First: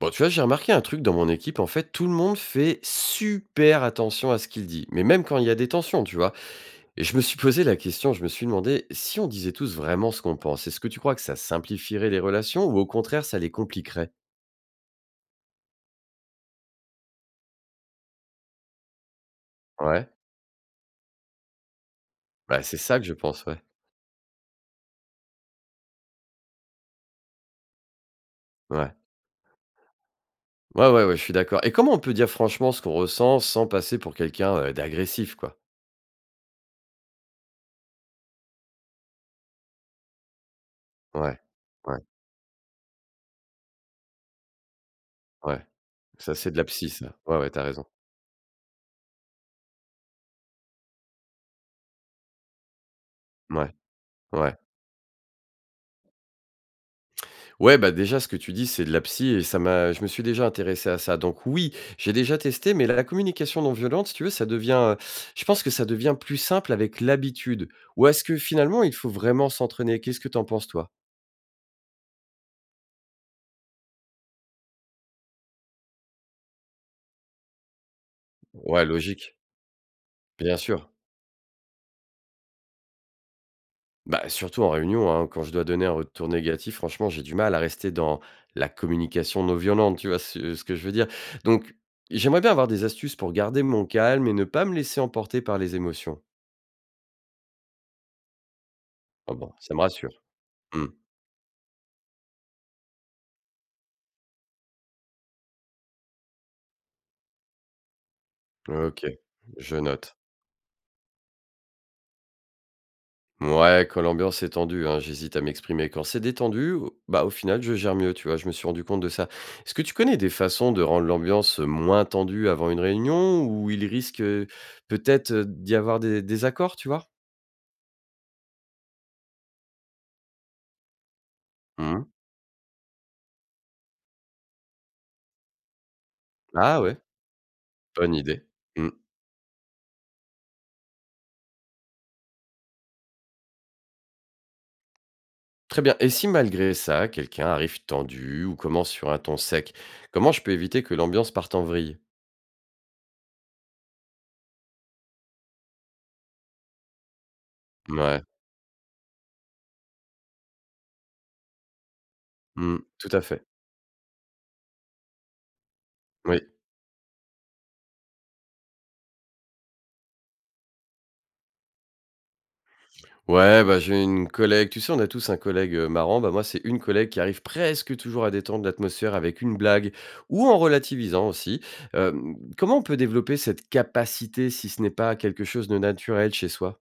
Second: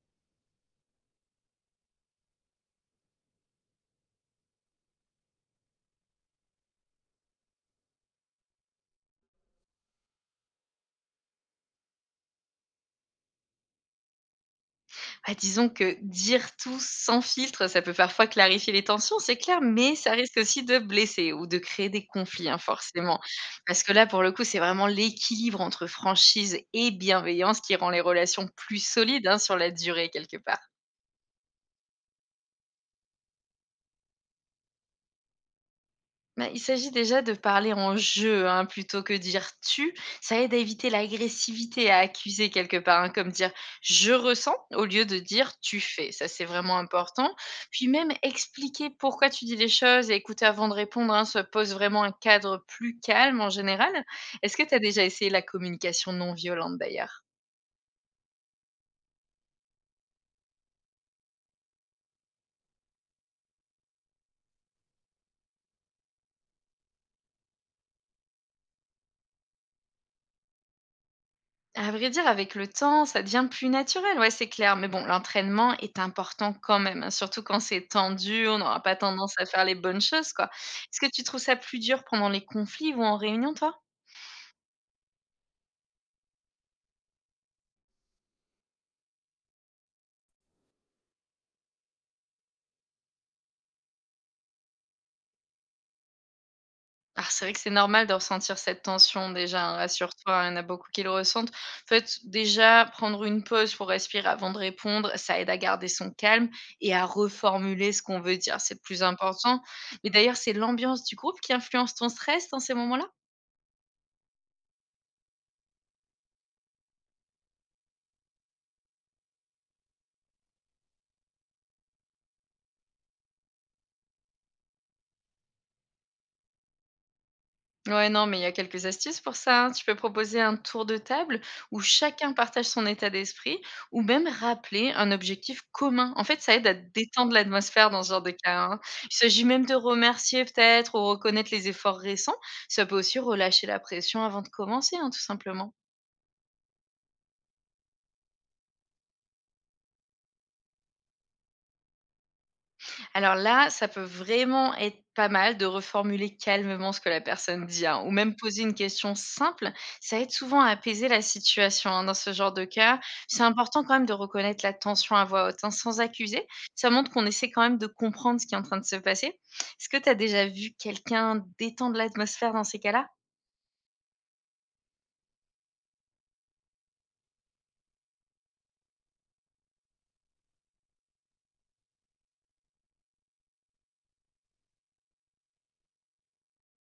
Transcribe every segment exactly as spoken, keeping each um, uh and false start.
Bon, tu vois, j'ai remarqué un truc dans mon équipe. En fait, tout le monde fait super attention à ce qu'il dit, mais même quand il y a des tensions, tu vois. Et je me suis posé la question, je me suis demandé si on disait tous vraiment ce qu'on pense, est-ce que tu crois que ça simplifierait les relations ou au contraire ça les compliquerait. Bah, disons que dire tout sans filtre, ça peut parfois clarifier les tensions, c'est clair, mais Ouais, ça risque aussi de blesser ou de créer des conflits, hein, bah, c'est ça que je forcément. pense, ouais. Parce que là, pour le coup, c'est vraiment l'équilibre entre franchise et bienveillance qui rend les relations plus Ouais, solides hein, sur la durée, quelque part. ouais, ouais, ouais, je suis d'accord. Et comment on peut dire franchement ce qu'on ressent sans passer pour quelqu'un euh, d'agressif, quoi. Bah, il s'agit déjà de parler en «je», hein, plutôt que dire «tu». Ça aide à éviter Ouais, l'agressivité, à ouais, accuser quelque part, hein, comme dire «je ressens» au lieu de dire ouais. «tu fais». Ça, Ça, c'est c'est de la vraiment psy, ça. important. Ouais, ouais, t'as raison. Puis même expliquer pourquoi tu dis les choses et écouter avant de répondre, hein, ça pose vraiment un cadre plus calme en Ouais, général. ouais. Est-ce que tu as déjà essayé la communication non violente d'ailleurs? Ouais, bah, déjà ce que tu dis, c'est de la psy et ça m'a je me suis déjà intéressé à ça. Donc oui, j'ai déjà testé, mais la communication non violente, si tu veux, ça devient, heu, je pense que ça devient plus simple avec l'habitude. Ou est-ce que finalement il faut vraiment s'entraîner? Qu'est-ce que t'en penses toi? À vrai dire, avec le temps, ça devient plus naturel, ouais, c'est clair. Mais bon, l'entraînement est important quand même, hein, surtout quand c'est tendu, on n'aura Ouais, pas tendance logique, à faire les bonnes choses, quoi. bien sûr. Est-ce que tu trouves ça plus dur pendant les conflits ou en réunion, toi? Bah, surtout en réunion, hein, quand je dois donner un retour négatif, franchement, j'ai du mal à rester dans la communication non violente, tu vois ce ce que je veux dire? Donc j'aimerais bien avoir des astuces pour garder mon calme et ne pas me laisser emporter par les émotions. Ah, c'est vrai que c'est normal de ressentir cette tension Ah bon, déjà, ça hein, me rassure. rassure-toi, il y en a Mmh. beaucoup qui le ressentent. En fait, déjà, prendre une pause pour respirer avant de répondre, ça aide à garder son calme et à reformuler ce qu'on veut dire, c'est le plus OK, important. je Mais note. d'ailleurs, c'est l'ambiance du groupe qui influence ton stress dans ces moments-là? Ouais, quand l'ambiance est tendue, hein, j'hésite à m'exprimer. Quand c'est détendu, au bah, au final, je gère mieux, tu vois? Je me suis rendu compte de ça. Est-ce que tu connais des façons de rendre l'ambiance moins tendue avant une réunion où il risque, heu, peut-être, heu, d'y avoir des désaccords, tu vois? Ouais, non, mais il y a quelques astuces pour ça, hein. Tu peux proposer un tour de table où Mmh. chacun partage son état d'esprit ou même rappeler un objectif commun. En fait, ça aide à Ah ouais, détendre l'atmosphère dans ce bonne genre de idée. cas, hein. Mmh. Il s'agit même de remercier peut-être ou reconnaître les efforts récents. Ça peut aussi relâcher la pression avant de commencer, hein, tout simplement. Très bien, et si malgré ça quelqu'un arrive tendu ou commence sur un ton sec, comment je peux éviter que l'ambiance parte en vrille? Alors là, ça peut vraiment être pas mal de reformuler calmement ce que la personne dit, hein, ou Ouais. même poser une question simple. Ça aide souvent à apaiser la situation hein, dans ce genre de Mmh. cas. Tout à C'est fait. important quand même de reconnaître la tension à voix haute, hein, sans accuser. Oui. Ça montre qu'on essaie quand même de comprendre ce qui est en train de se passer. Est-ce que tu as déjà vu quelqu'un détendre l'atmosphère dans ces cas-là? Ouais, bah, j'ai une collègue, tu sais, on a tous un collègue euh, marrant. Bah, moi, c'est une collègue qui arrive presque toujours à détendre l'atmosphère avec une blague ou en relativisant aussi. Euh, comment on peut développer cette capacité si ce n'est pas quelque chose de naturel chez soi?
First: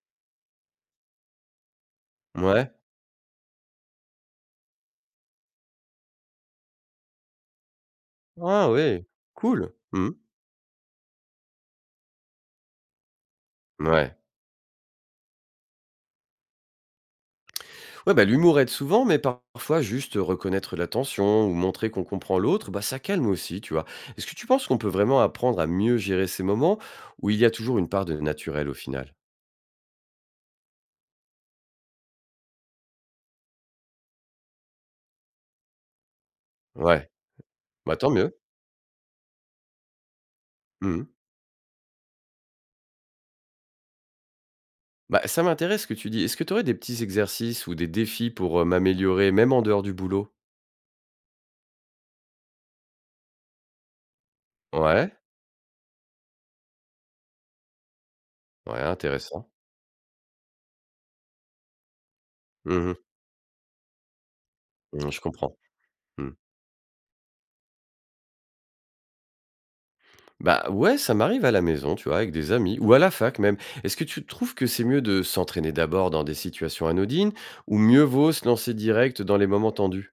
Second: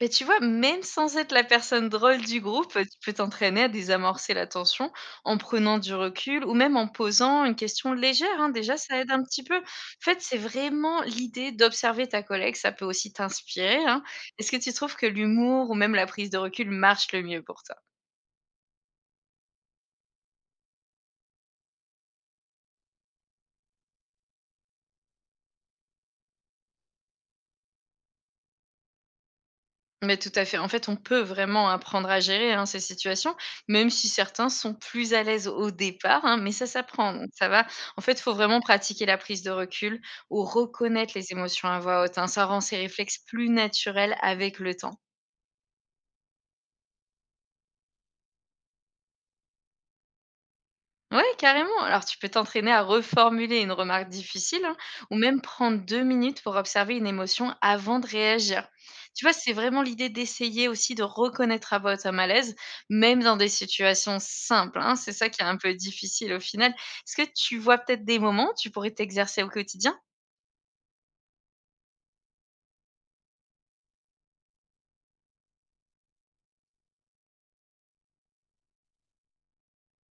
Beh, tu vois, même sans être la personne drôle du groupe, Ouais. tu peux t'entraîner à désamorcer la tension en prenant du recul ou même en posant une question légère, hein, Ah déjà ça oui, aide un petit peu. En cool. Mhm. fait, c'est vraiment l'idée d'observer ta collègue, ça peut aussi t'inspirer, hein. Ouais. Est-ce que tu trouves que l'humour ou même la prise de recul marche le mieux pour toi? Ouais, bah, l'humour aide souvent, mais par- parfois, juste reconnaître la tension ou montrer qu'on comprend l'autre, bah, ça calme aussi, tu vois. Est-ce que tu penses qu'on peut vraiment apprendre à mieux gérer ces moments où il y a toujours une part de naturel au final? Mais tout à fait. En fait, on peut vraiment apprendre à gérer, hein, ces situations, même si certains sont plus à l'aise au départ, hein, mais ça Ouais. s'apprend, donc ça va. Bah, En tant fait, il faut mieux. vraiment pratiquer la prise de recul ou Mhm. reconnaître les émotions à voix haute, hein. Ça rend ses réflexes plus naturels avec le temps. Bah, ça m'intéresse ce que tu dis. Est-ce que tu aurais des petits exercices ou des défis pour, heu, m'améliorer même en dehors du boulot? Ouais, carrément. Alors, tu peux t'entraîner à reformuler une remarque difficile hein, Ouais, ou même prendre deux minutes pour observer une émotion avant de réagir. ouais, Tu vois, intéressant. c'est vraiment l'idée d'essayer aussi de reconnaître à votre malaise, Mmh mh. même dans des situations simples. Hein. Mmh, C'est je ça qui est un comprends. peu Mmh. difficile au final. Est-ce que tu vois peut-être des moments où tu pourrais t'exercer au quotidien? Bah, ouais, ça m'arrive à la maison, tu vois, avec des amis ou à la fac même. Est-ce que tu trouves que c'est mieux de s'entraîner d'abord dans des situations anodines ou mieux vaut se lancer direct dans les moments tendus?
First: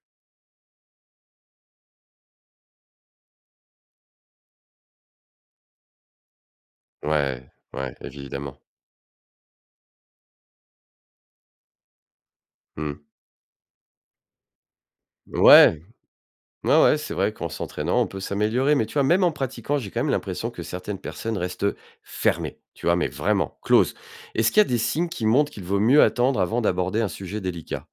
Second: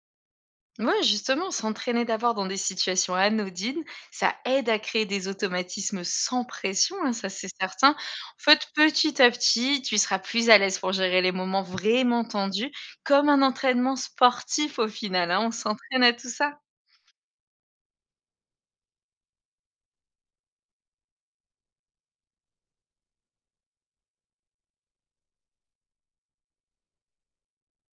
Ouais, justement, s'entraîner d'abord dans des situations anodines, ça aide à créer des automatismes sans pression, hein, ça c'est Ouais, certain. ouais, En évidemment. fait, petit à petit, tu seras plus à l'aise pour gérer les moments vraiment tendus, Mmh. comme un entraînement sportif au final. Hein, on Ouais. s'entraîne à tout ça. Ouais, ouais, c'est vrai qu'en s'entraînant, on peut s'améliorer, mais tu vois, même en pratiquant, j'ai quand même l'impression que certaines personnes restent fermées, tu vois, mais vraiment, close. Est-ce qu'il y a des signes qui montrent qu'il vaut mieux attendre avant d'aborder un sujet délicat?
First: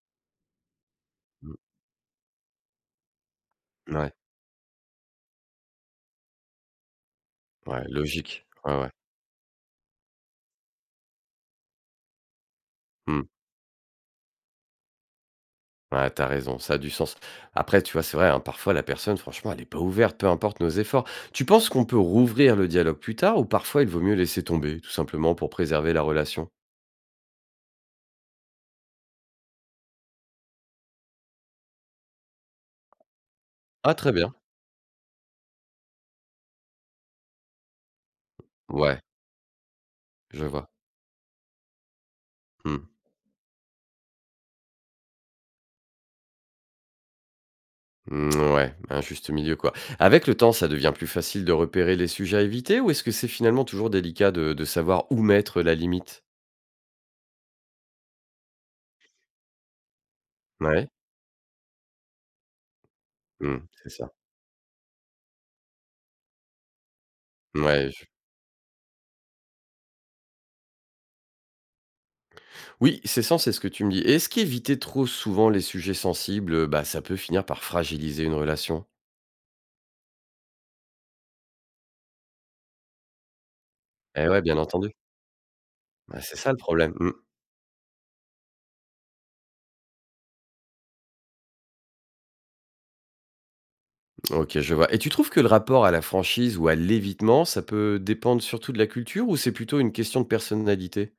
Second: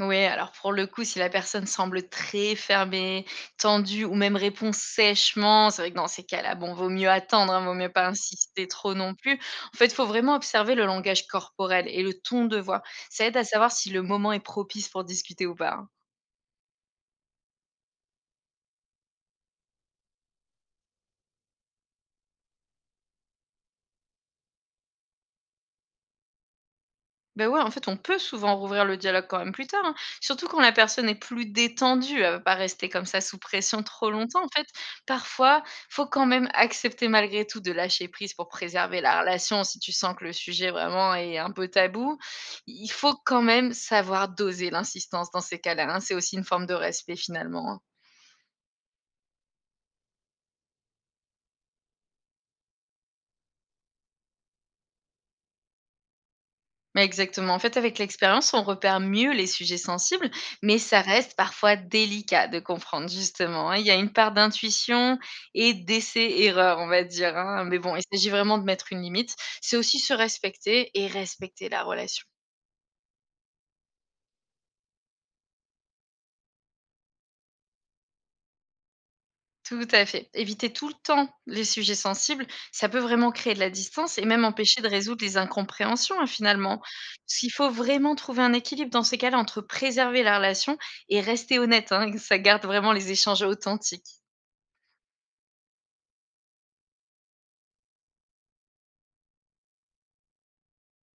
Oui, alors pour le coup, si la Mm. personne semble très fermée, tendue Ouais, ou même répond sèchement, c'est vrai que dans ces cas-là, bon, vaut mieux attendre, hein, vaut ouais, mieux pas logique. insister Ouais, ouais. trop non plus. En fait, il faut vraiment observer le langage corporel et le ton de voix. Mm. Ça aide à savoir si le moment est propice pour discuter ou pas. Hein. Ouais, t'as raison, ça a du sens. Après, tu vois, c'est vrai, hein, parfois la personne, franchement, elle n'est pas ouverte, peu importe nos efforts. Tu penses qu'on peut rouvrir le dialogue plus tard ou parfois il vaut mieux laisser tomber, tout simplement pour préserver la relation? Ben ouais, en fait, on peut souvent rouvrir le dialogue quand même plus tard, hein. Surtout quand la personne est plus détendue, elle va pas rester comme ça sous pression Ah, trop très bien. longtemps. En fait, parfois, faut quand même accepter malgré tout de lâcher prise pour préserver Ouais, la relation. Si tu sens que le je vois. sujet vraiment est un peu tabou, Mmh. il faut quand même savoir doser l'insistance dans ces cas-là, hein. C'est aussi une forme de respect finalement, hein. Mmh, ouais, un juste milieu, quoi. Avec le temps, ça devient plus facile de repérer les sujets à éviter ou est-ce que c'est finalement toujours délicat de, de savoir où mettre la limite? Mais exactement. En fait, avec l'expérience, on repère mieux les sujets sensibles, mais Ouais, ça reste parfois délicat de comprendre, mmh, justement. Hein. Il y c'est a une ça. part d'intuition et d'essai-erreur, on va dire. Hein. Mais Ouais, bon, il je- s'agit vraiment de mettre une limite. C'est aussi se respecter et respecter la relation. Oui, c'est ça, c'est ce que tu me dis. Est-ce qu'éviter trop souvent les sujets sensibles, euh, bah, ça peut finir par fragiliser une relation? Tout à fait. Éviter tout le temps les sujets sensibles, ça peut vraiment créer de la distance et Eh ouais, même bien empêcher de entendu. résoudre les incompréhensions, Ouais, hein, c'est ça le finalement. problème. Mm. Parce qu'il faut vraiment trouver un équilibre dans ces cas-là entre préserver la relation et rester honnête. Hein, que ça garde vraiment les échanges authentiques. Ok, je vois. Et tu trouves que le rapport à la franchise ou à l'évitement, ça peut dépendre surtout de la culture ou c'est plutôt une question de personnalité?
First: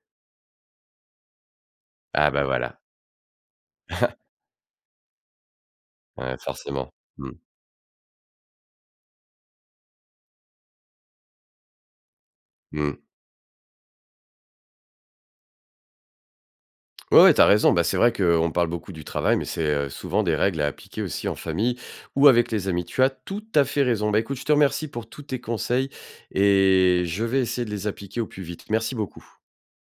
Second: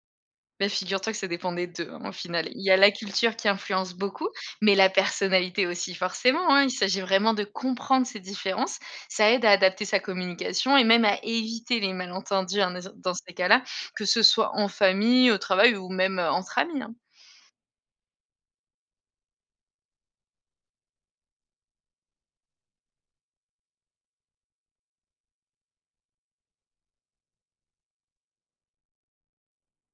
Bah, figure-toi que ça dépendait d'eux, hein, au Ah bah final. Il y a voilà, la culture qui influence beaucoup, mais la personnalité aussi Ouais, forcément, hein. Il forcément. s'agit Mm. vraiment de comprendre ces différences. Ça aide à adapter sa communication et même à éviter les malentendus, hein, dans Mm. dans ces cas-là, que ce soit en famille, au travail ou même, heu, entre amis, hein. Ouais, ouais, tu raison. Bah, c'est vrai qu'on parle beaucoup du travail, mais c'est euh, souvent des règles à appliquer aussi en famille ou avec les amis. Tu as tout à fait raison. Bah, écoute, je te remercie pour tous tes conseils et je vais essayer de les appliquer au plus vite. Merci beaucoup.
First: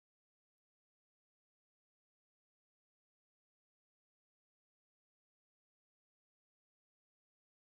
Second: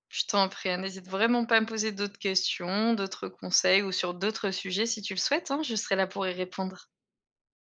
Je t'en prie, hein, n'hésite vraiment pas à me poser d'autres questions, d'autres conseils ou sur d'autres sujets si tu le souhaites, hein, je serai là pour y répondre.